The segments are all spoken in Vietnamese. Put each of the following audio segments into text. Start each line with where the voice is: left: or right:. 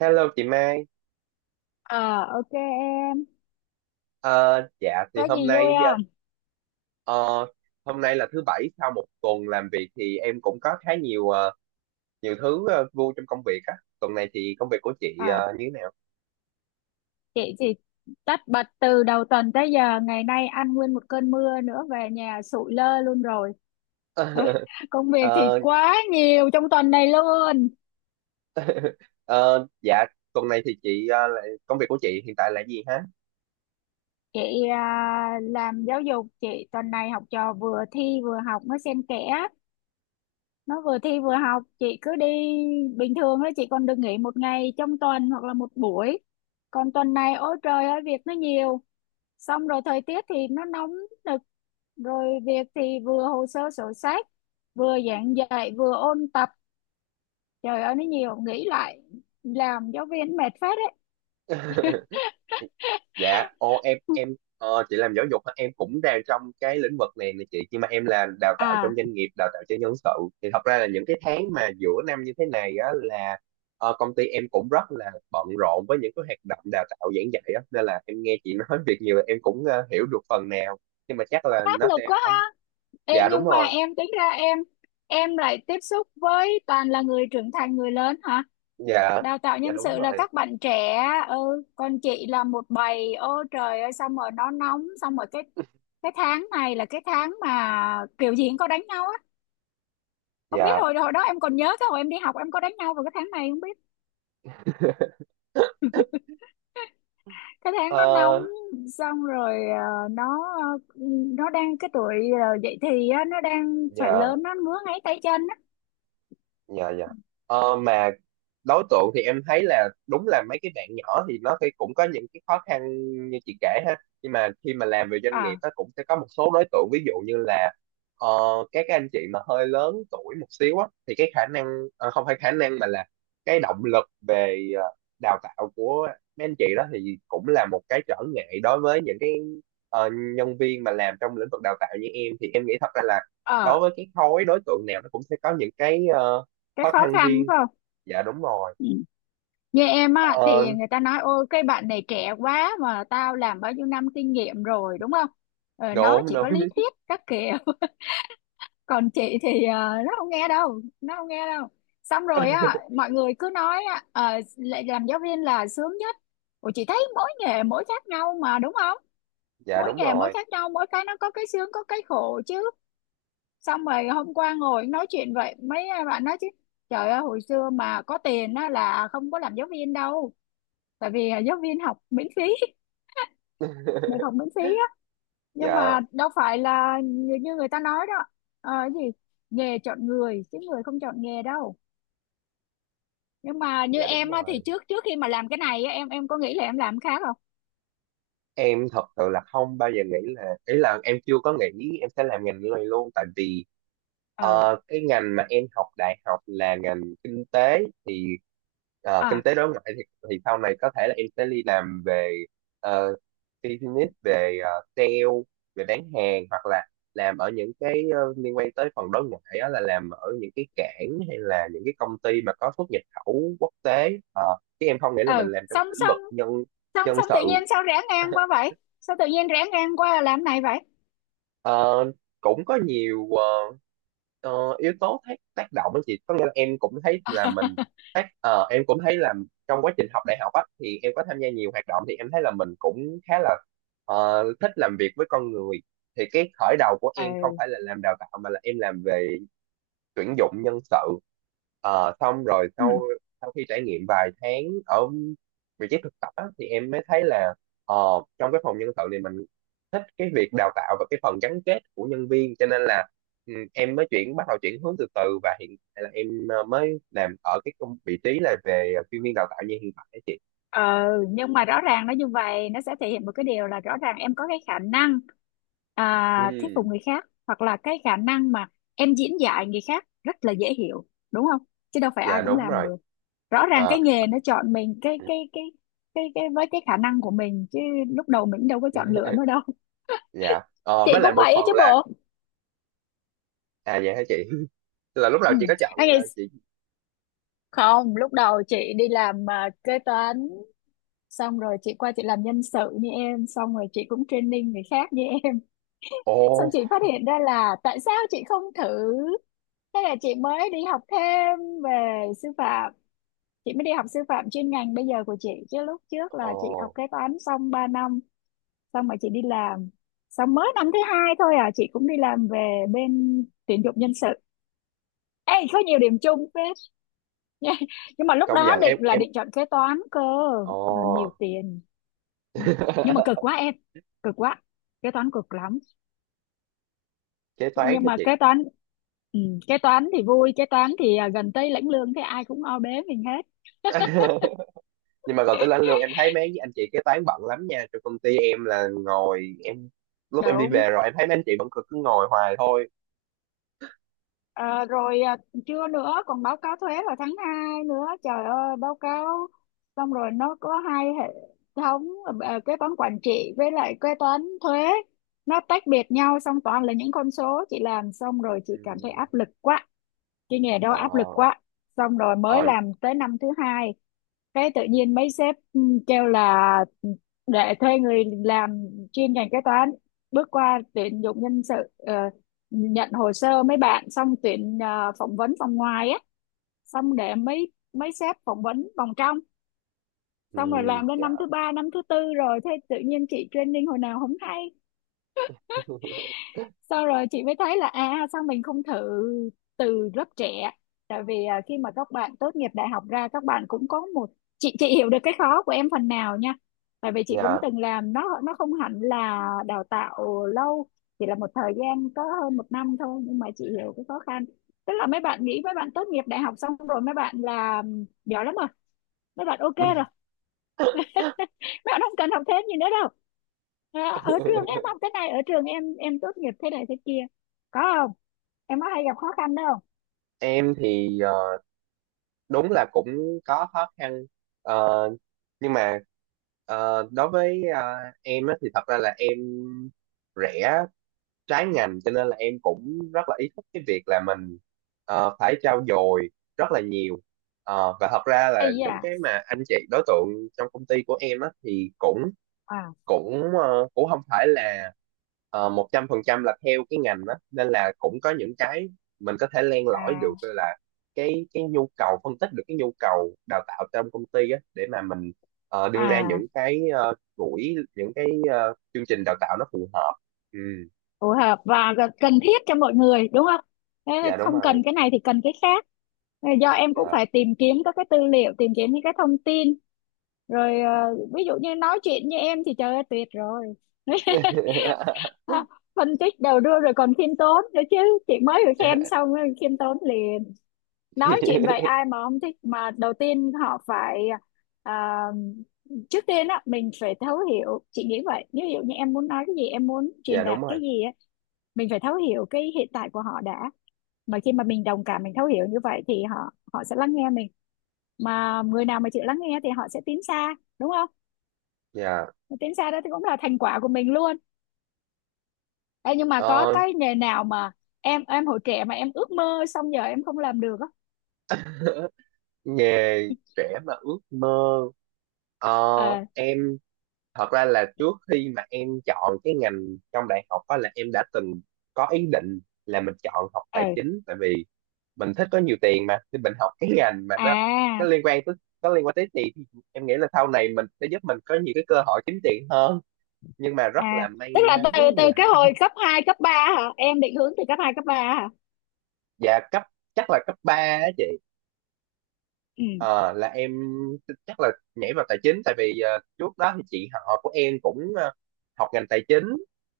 right: Hello chị Mai.
left: Ờ, ok em.
right: Ờ, dạ
left: Có
right: thì hôm
left: gì vui
right: nay
left: không?
right: ờ, hôm nay là thứ bảy sau một tuần làm việc thì em cũng có khá nhiều thứ vui trong công việc á. Tuần này thì công việc của chị
left: À,
right: như thế nào?
left: chị tất bật từ đầu tuần tới giờ, ngày nay ăn nguyên một cơn mưa nữa, về nhà sụi lơ luôn rồi. Công việc thì
right: Ờ,
left: quá nhiều trong tuần này luôn.
right: ờ, dạ, tuần này thì chị công việc của chị hiện tại là gì?
left: Chị à, làm giáo dục, chị tuần này học trò vừa thi vừa học, nó xen kẽ. Nó vừa thi vừa học, chị cứ đi bình thường đó chị còn được nghỉ một ngày trong tuần hoặc là một buổi. Còn tuần này ôi trời ơi việc nó nhiều. Xong rồi thời tiết thì nó nóng nực, rồi việc thì vừa hồ sơ sổ sách, vừa giảng dạy, vừa ôn tập, trời ơi nó nhiều, nghĩ lại làm giáo viên mệt phết đấy.
right: Dạ, ô, em em chị làm giáo dục hả? Em cũng đang trong cái lĩnh vực này nè chị, nhưng mà em làm đào tạo
left: à
right: trong doanh nghiệp, đào tạo cho nhân sự. Thì thật ra là những cái tháng mà giữa năm như thế này á là công ty em cũng rất là bận rộn với những cái hoạt động đào tạo giảng dạy á, nên là em nghe chị nói việc nhiều em cũng hiểu được phần nào. Nhưng mà chắc là
left: Áp
right: nó
left: lực
right: sẽ
left: quá
right: không.
left: ha. Ê,
right: Dạ đúng
left: nhưng mà
right: rồi.
left: em tính ra, em lại tiếp xúc với toàn là người trưởng thành, người lớn hả,
right: Dạ.
left: đào tạo
right: Dạ
left: nhân
right: đúng
left: sự là
right: rồi.
left: các bạn trẻ. Ừ, còn chị là một bầy, ô trời ơi, xong rồi nó nóng, xong rồi cái tháng này là cái tháng mà kiểu gì cũng có đánh nhau á. Không biết
right: Dạ.
left: hồi hồi đó em còn nhớ cái hồi em đi học em có đánh nhau vào cái tháng này không, biết cái tháng nó nóng,
right: Ờ.
left: xong rồi nó nó đang cái tuổi dậy thì á, nó đang phải
right: Dạ.
left: lớn, nó ngứa ngáy tay chân á.
right: Dạ. Dạ. Mà đối tượng thì em thấy là đúng là mấy cái bạn nhỏ thì nó thì cũng có những cái khó khăn như chị kể ha. Nhưng mà khi mà làm về doanh nghiệp,
left: à
right: nó cũng sẽ có một số đối tượng, ví dụ như là ờ, các cái anh chị mà hơi lớn tuổi một xíu á thì cái khả năng, không phải khả năng mà là cái động lực về đào tạo của mấy anh chị đó thì cũng là một cái trở ngại đối với những cái ờ, nhân viên mà làm trong lĩnh vực đào tạo như em. Thì em nghĩ thật ra là
left: ờ
right: đối với cái khối đối tượng nào nó cũng sẽ có những cái
left: cái
right: khó
left: khó
right: khăn
left: khăn
right: riêng.
left: phải không.
right: Dạ đúng rồi.
left: Ừ. Như em á
right: Ờ,
left: thì người ta nói ôi cái bạn này trẻ quá mà tao làm bao nhiêu năm kinh nghiệm rồi, đúng không. Nó
right: Đúng
left: chỉ
right: đúng.
left: có lý thuyết các kiểu. Còn chị thì nó không nghe đâu. Xong rồi á mọi người cứ nói á lại làm giáo viên là sướng nhất. Ủa chị thấy mỗi nghề mỗi khác nhau mà, đúng không.
right: Dạ
left: Mỗi
right: đúng
left: nghề mỗi
right: rồi.
left: khác nhau, mỗi cái nó có cái sướng có cái khổ chứ. Xong rồi hôm qua ngồi nói chuyện vậy mấy bạn nói chứ trời ơi hồi xưa mà có tiền á là không có làm giáo viên đâu, tại vì giáo viên học miễn phí. Được học miễn phí á, nhưng
right: Dạ.
left: mà đâu phải là như người ta nói đó. Cái gì, nghề chọn người chứ người không chọn nghề đâu. Nhưng mà như
right: Dạ đúng
left: em á thì
right: rồi.
left: trước trước khi mà làm cái này á, em có nghĩ là em làm khác không.
right: Em thật sự là không bao giờ nghĩ là, ý là em chưa có nghĩ em sẽ làm ngành này luôn, tại vì
left: ừ
right: cái ngành mà em học đại học là ngành kinh tế, thì kinh
left: à
right: tế đối ngoại thì sau này có thể là em sẽ đi làm về uh, business, về sale, về bán hàng, hoặc là làm ở những cái liên quan tới phần đối ngoại, đó là làm ở những cái cảng hay là những cái công ty mà có xuất nhập khẩu quốc tế. Ờ, Chứ em không nghĩ là mình
left: ừ
right: làm trong
left: xong
right: cái lĩnh
left: xong
right: vực nhân
left: xong
right: nhân
left: xong tự
right: sự.
left: nhiên sao rẽ ngang qua vậy, sao tự nhiên rẽ ngang qua làm này vậy.
right: Ờ, Cũng có nhiều yếu tố tác tác động á chị. Có nghĩa là em cũng thấy là mình tác ờ, em cũng thấy là trong quá trình học đại học á thì em có tham gia nhiều hoạt động, thì em thấy là mình cũng khá là thích làm việc với con người. Thì cái khởi đầu của em không phải là làm đào tạo mà là em làm về tuyển dụng nhân sự. Xong rồi
left: Ừ.
right: sau sau khi trải nghiệm vài tháng ở vị trí thực tập á, thì em mới thấy là ờ, trong cái phòng nhân sự này mình thích cái việc đào tạo và cái phần gắn kết của nhân viên, cho nên là em mới chuyển, bắt đầu chuyển hướng từ từ, và hiện tại là em mới làm ở cái vị trí là về chuyên viên đào tạo như hiện tại á chị.
left: Ờ, nhưng mà rõ ràng nó như vậy nó sẽ thể hiện một cái điều là rõ ràng em có cái khả năng thuyết phục
right: Ừ.
left: người khác, hoặc là cái khả năng mà em diễn dạy người khác rất là dễ hiểu, đúng không, chứ đâu phải ai
right: Dạ
left: cũng
right: đúng
left: làm
right: rồi.
left: được. Rõ ràng
right: Ờ.
left: cái nghề nó chọn mình, cái với cái khả năng của mình chứ, lúc đầu mình đâu có chọn lựa nó đâu.
right: Dạ. Ờ,
left: Chị
right: với lại
left: cũng
right: một
left: vậy á
right: phần
left: chứ
right: là.
left: bộ.
right: À, dạ hả chị? Là lúc đầu
left: Ừ.
right: chị có chọn
left: Anh ấy,
right: ờ, chị
left: không, lúc đầu chị đi làm kế toán, xong rồi chị qua chị làm nhân sự như em, xong rồi chị cũng training người khác như em,
right: ồ.
left: xong chị phát hiện ra là tại sao chị không thử. Thế là chị mới đi học thêm về sư phạm, chị mới đi học sư phạm chuyên ngành bây giờ của chị, chứ lúc trước
right: Ồ,
left: là chị học kế toán xong 3 năm, xong rồi chị đi làm. Xong mới năm thứ hai thôi chị cũng đi làm về bên tuyển dụng nhân sự. Ê có nhiều điểm chung phết nha, nhưng mà lúc
right: công
left: đó
right: nhận
left: định
right: em
left: là
right: em
left: định chọn kế toán cơ.
right: Ồ.
left: Ừ, nhiều tiền. Ừ. Nhưng mà cực quá em, cực quá, kế toán cực lắm.
right: Kế toán
left: Nhưng
right: hả
left: mà
right: chị?
left: kế toán, ừ, kế toán thì vui, kế toán thì gần tới lãnh lương thế ai cũng o bế mình hết.
right: Nhưng mà còn tới lãnh lương em thấy mấy anh chị kế toán bận lắm nha. Trong công ty em là ngồi em lúc em đi
left: Đúng.
right: về rồi em thấy mấy anh chị vẫn cứ cứ ngồi hoài thôi.
left: Ờ, rồi à, chưa nữa còn báo cáo thuế vào tháng 2 nữa, trời ơi báo cáo, xong rồi nó có hai hệ thống, kế toán quản trị với lại kế toán thuế, nó tách biệt nhau, xong toàn là những con số, chị làm xong rồi chị cảm thấy
right: Ừ.
left: áp lực quá, cái nghề đó
right: Ờ.
left: áp lực quá. Xong rồi mới
right: Ờ.
left: làm tới năm thứ hai cái tự nhiên mấy sếp kêu là để thuê người làm chuyên ngành kế toán, bước qua tuyển dụng nhân sự, nhận hồ sơ mấy bạn, xong tuyển, phỏng vấn vòng ngoài á, xong để mấy mấy sếp phỏng vấn vòng trong.
right: Ừ.
left: Xong rồi làm đến
right: Dạ.
left: năm thứ ba, năm thứ tư rồi thế tự nhiên chị training hồi nào không hay. Sau rồi chị mới thấy là à sao mình không thử từ lớp trẻ, tại vì khi mà các bạn tốt nghiệp đại học ra các bạn cũng có một, chị hiểu được cái khó của em phần nào nha, tại vì chị cũng
right: Dạ.
left: từng làm, nó không hẳn là đào tạo lâu, chỉ là một thời gian có hơn một năm thôi, nhưng mà chị hiểu cái khó khăn. Tức là mấy bạn nghĩ mấy bạn tốt nghiệp đại học xong rồi mấy bạn là giỏi lắm rồi, mấy bạn ok rồi, mấy bạn không cần học thêm gì nữa đâu. À, ở trường em học thế này, ở trường em tốt nghiệp thế này thế kia, có không, em có hay gặp khó khăn đâu.
right: Em thì đúng là cũng có khó khăn. Ờ, nhưng mà đối với em á, thì thật ra là em rẻ trái ngành, cho nên là em cũng rất là ý thức cái việc là mình phải trau dồi rất là nhiều. Và thật ra là
left: Ây
right: những
left: da
right: cái mà anh chị đối tượng trong công ty của em á thì cũng
left: à
right: cũng ờ, cũng không phải là 100% là theo cái ngành đó, nên là cũng có những cái mình có thể len lỏi được,
left: à
right: tức là cái nhu cầu, phân tích được cái nhu cầu đào tạo trong công ty á để mà mình đưa ra
left: à
right: những cái ờ, buổi những cái ờ, chương trình đào tạo nó phù hợp. Ừ.
left: Phù hợp và cần thiết cho mọi người đúng không. Thế là
right: Dạ đúng
left: không cần
right: rồi.
left: cái này thì cần cái khác. Thế là do em cũng
right: Dạ.
left: phải tìm kiếm các cái tư liệu, tìm kiếm những cái thông tin rồi, ví dụ như nói chuyện như em thì trời ơi tuyệt rồi. Phân tích đầu đuôi rồi còn khiêm tốn nữa chứ, chị mới được khen xong rồi khiêm tốn liền, nói
right: Thì.
left: chuyện vậy ai mà không thích. Mà đầu tiên họ phải à, trước tiên á mình phải thấu hiểu, chị nghĩ vậy. Ví dụ như em muốn nói cái gì em muốn truyền
right: Dạ đúng
left: đạt cái
right: rồi.
left: gì á, mình phải thấu hiểu cái hiện tại của họ đã, mà khi mà mình đồng cảm mình thấu hiểu như vậy thì họ, họ sẽ lắng nghe mình. Mà người nào mà chịu lắng nghe thì họ sẽ tiến xa đúng không.
right: Dạ.
left: Mà tiến xa đó thì cũng là thành quả của mình luôn. Ê, nhưng mà có
right: Ờ,
left: cái nghề nào mà em hồi trẻ mà em ước mơ xong giờ em không làm được á.
right: Nghề trẻ mà ước mơ.
left: ờ
right: Em thật ra là trước khi mà em chọn cái ngành trong đại học đó, là em đã từng có ý định là mình chọn học
left: ờ
right: tài chính, tại vì mình thích có nhiều tiền mà, thì mình học cái ngành mà nó
left: à
right: liên quan tới nó liên quan tới tiền, thì em nghĩ là sau này mình sẽ giúp mình có nhiều cái cơ hội kiếm tiền hơn. Nhưng mà rất
left: À,
right: là may
left: tức là
right: mắn
left: từ từ
right: là.
left: cái hồi cấp 2 cấp 3 hả? Em định hướng từ cấp 2 cấp ba hả?
right: Dạ, chắc là cấp 3 á chị.
left: Ừ,
right: Ờ, là em chắc là nhảy vào tài chính, tại vì trước đó thì chị họ của em cũng học ngành tài chính,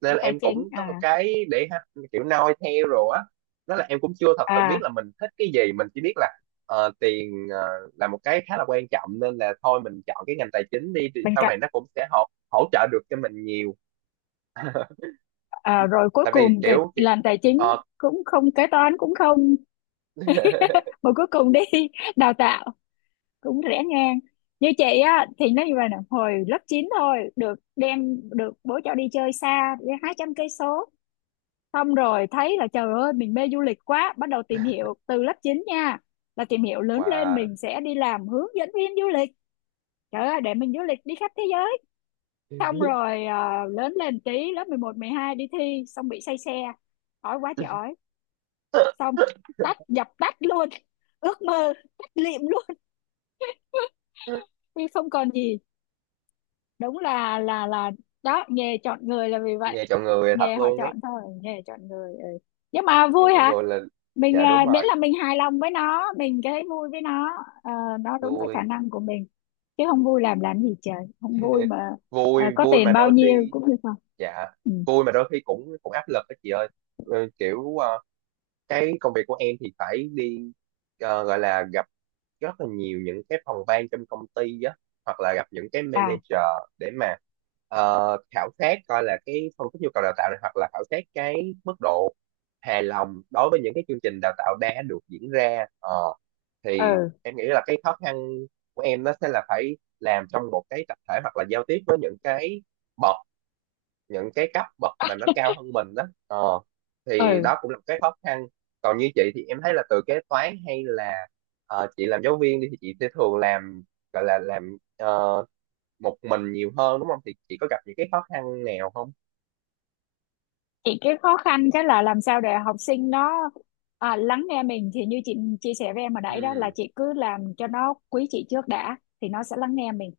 right: nên là
left: tài
right: em
left: chính
right: cũng có một
left: à.
right: cái kiểu noi theo rồi á. Đó là em cũng chưa thật sự biết
left: à
right: là mình thích cái gì, mình chỉ biết là tiền là một cái khá là quan trọng, nên là thôi mình chọn cái ngành tài chính đi thì
left: Bên
right: sau
left: cạnh,
right: này nó cũng sẽ hỗ trợ được cho mình nhiều.
left: rồi cuối
right: Tại vì
left: cùng kịch
right: kiểu,
left: làm tài chính,
right: ờ,
left: cũng không, kế toán cũng không, mà cuối cùng đi đào tạo, cũng rẽ ngang. Như chị á thì nó như vậy nè, hồi lớp 9 thôi được đem, được bố cho đi chơi xa, đi 200 cây số. Xong rồi thấy là trời ơi mình mê du lịch quá, bắt đầu tìm hiểu từ lớp 9 nha. Là tìm hiểu lớn lên
right: wow.
left: mình sẽ đi làm hướng dẫn viên du lịch. Trời ơi, để mình du lịch đi khắp thế giới. Xong rồi lớn lên tí, lớp mười một mười hai đi thi, xong bị say xe. Ói quá trời ói. Xong, tắt, dập tắt luôn. Ước mơ, tắt lịm luôn. Vì không còn gì. Đúng là đó, nghề chọn người là vì vậy.
right: Nghe chọn người thật
left: Nghề họ
right: luôn ấy.
left: chọn thôi, nghề chọn người. Ừ. Nhưng mà
right: Nghe
left: vui
right: chọn
left: hả,
right: người là.
left: mình
right: Dạ đúng
left: miễn
right: rồi.
left: là mình hài lòng với nó, mình thấy vui với nó, ờ, nó đúng cái khả
right: Vui.
left: năng của mình, chứ không vui làm gì trời, không vui mà
right: vui
left: có
right: vui mà
left: tiền bao
right: đôi
left: nhiêu
right: khi
left: cũng như không.
right: Dạ.
left: ừ.
right: Vui mà đôi khi cũng cũng áp lực đó chị ơi. Ừ, kiểu cái công việc của em thì phải đi, gọi là gặp rất là nhiều những cái phòng ban trong công ty á, hoặc là gặp những cái
left: à
right: manager để mà khảo sát, coi là cái phân tích nhu cầu đào tạo này, hoặc là khảo sát cái mức độ hài lòng đối với những cái chương trình đào tạo đã được diễn ra. Ờ, thì
left: ừ
right: em nghĩ là cái khó khăn của em nó sẽ là phải làm trong một cái tập thể, hoặc là giao tiếp với những cái bậc cấp bậc mà nó cao hơn mình đó, thì
left: ừ
right: đó cũng là một cái khó khăn. Còn như chị thì em thấy là, từ kế toán hay là chị làm giáo viên đi, thì chị sẽ thường làm, gọi là làm một mình nhiều hơn, đúng không? Thì chị có gặp những cái khó khăn nào không?
left: Chị cái khó khăn cái là làm sao để học sinh nó lắng nghe mình, thì như chị chia sẻ với em hồi nãy đó là
right: Ừ.
left: chị cứ làm cho nó quý chị trước đã thì nó sẽ lắng nghe mình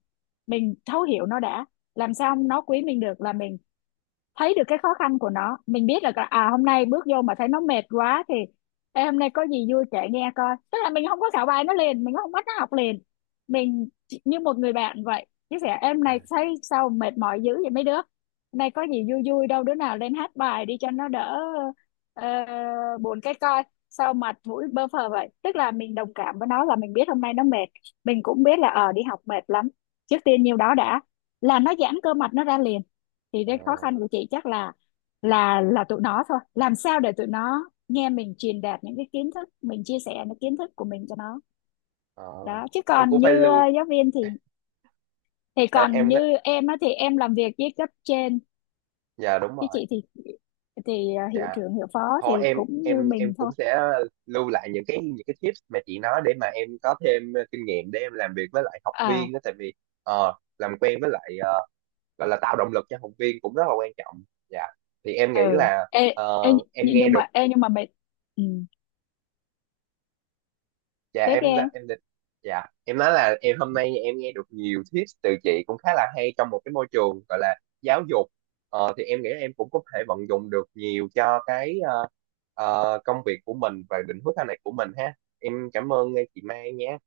left: mình thấu hiểu nó đã. Làm sao nó quý mình được là mình thấy được cái khó khăn của nó, mình biết là à hôm nay bước vô mà thấy nó mệt quá thì Ê, hôm nay có gì vui kể nghe coi, tức là mình không có khảo bài nó liền, mình không bắt nó học liền, như một người bạn vậy chia sẻ, em này thấy sao mệt mỏi dữ vậy, mấy đứa hôm nay có gì vui vui đâu, đứa nào lên hát bài đi cho nó đỡ ờ, buồn cái coi, sao mặt mũi bơ phờ vậy. Tức là mình đồng cảm với nó là mình biết hôm nay nó mệt, mình cũng biết là ờ đi học mệt lắm, trước tiên nhiêu đó đã là nó giãn cơ mặt nó ra liền. Thì
right: Ờ,
left: cái khó khăn của chị chắc là là tụi nó thôi, làm sao để tụi nó nghe mình truyền đạt những cái kiến thức, mình chia sẻ những kiến thức của mình cho nó
right: ờ,
left: đó. Chứ
right: em
left: còn
right: cũng phải
left: như
right: lưu
left: giáo viên thì
right: à,
left: còn
right: em
left: như em á thì em làm việc với cấp trên
right: Dạ đúng
left: chứ
right: rồi.
left: chị thì hiệu
right: Dạ.
left: trưởng hiệu phó thì
right: Thôi, em
left: cũng như mình
right: cũng
left: thôi.
right: sẽ lưu lại những cái tips mà chị nói để mà em có thêm kinh nghiệm để em làm việc với lại học
left: à
right: viên đó, tại vì ờ, làm quen với lại, gọi là tạo động lực cho học viên cũng rất là quan trọng. Dạ. Thì em nghĩ
left: ừ
right: là
left: ê, ê,
right: em
left: nhưng
right: nghe
left: nhưng
right: được.
left: mà ê nhưng mà mày. Ừ,
right: Dạ.
left: tiếp đi
right: em đã
left: em.
right: em định Dạ. Em nói là em hôm nay em nghe được nhiều tips từ chị cũng khá là hay trong một cái môi trường gọi là giáo dục, thì em nghĩ em cũng có thể vận dụng được nhiều cho cái công việc của mình và định hướng sau này của mình ha. Em cảm ơn chị Mai nhé.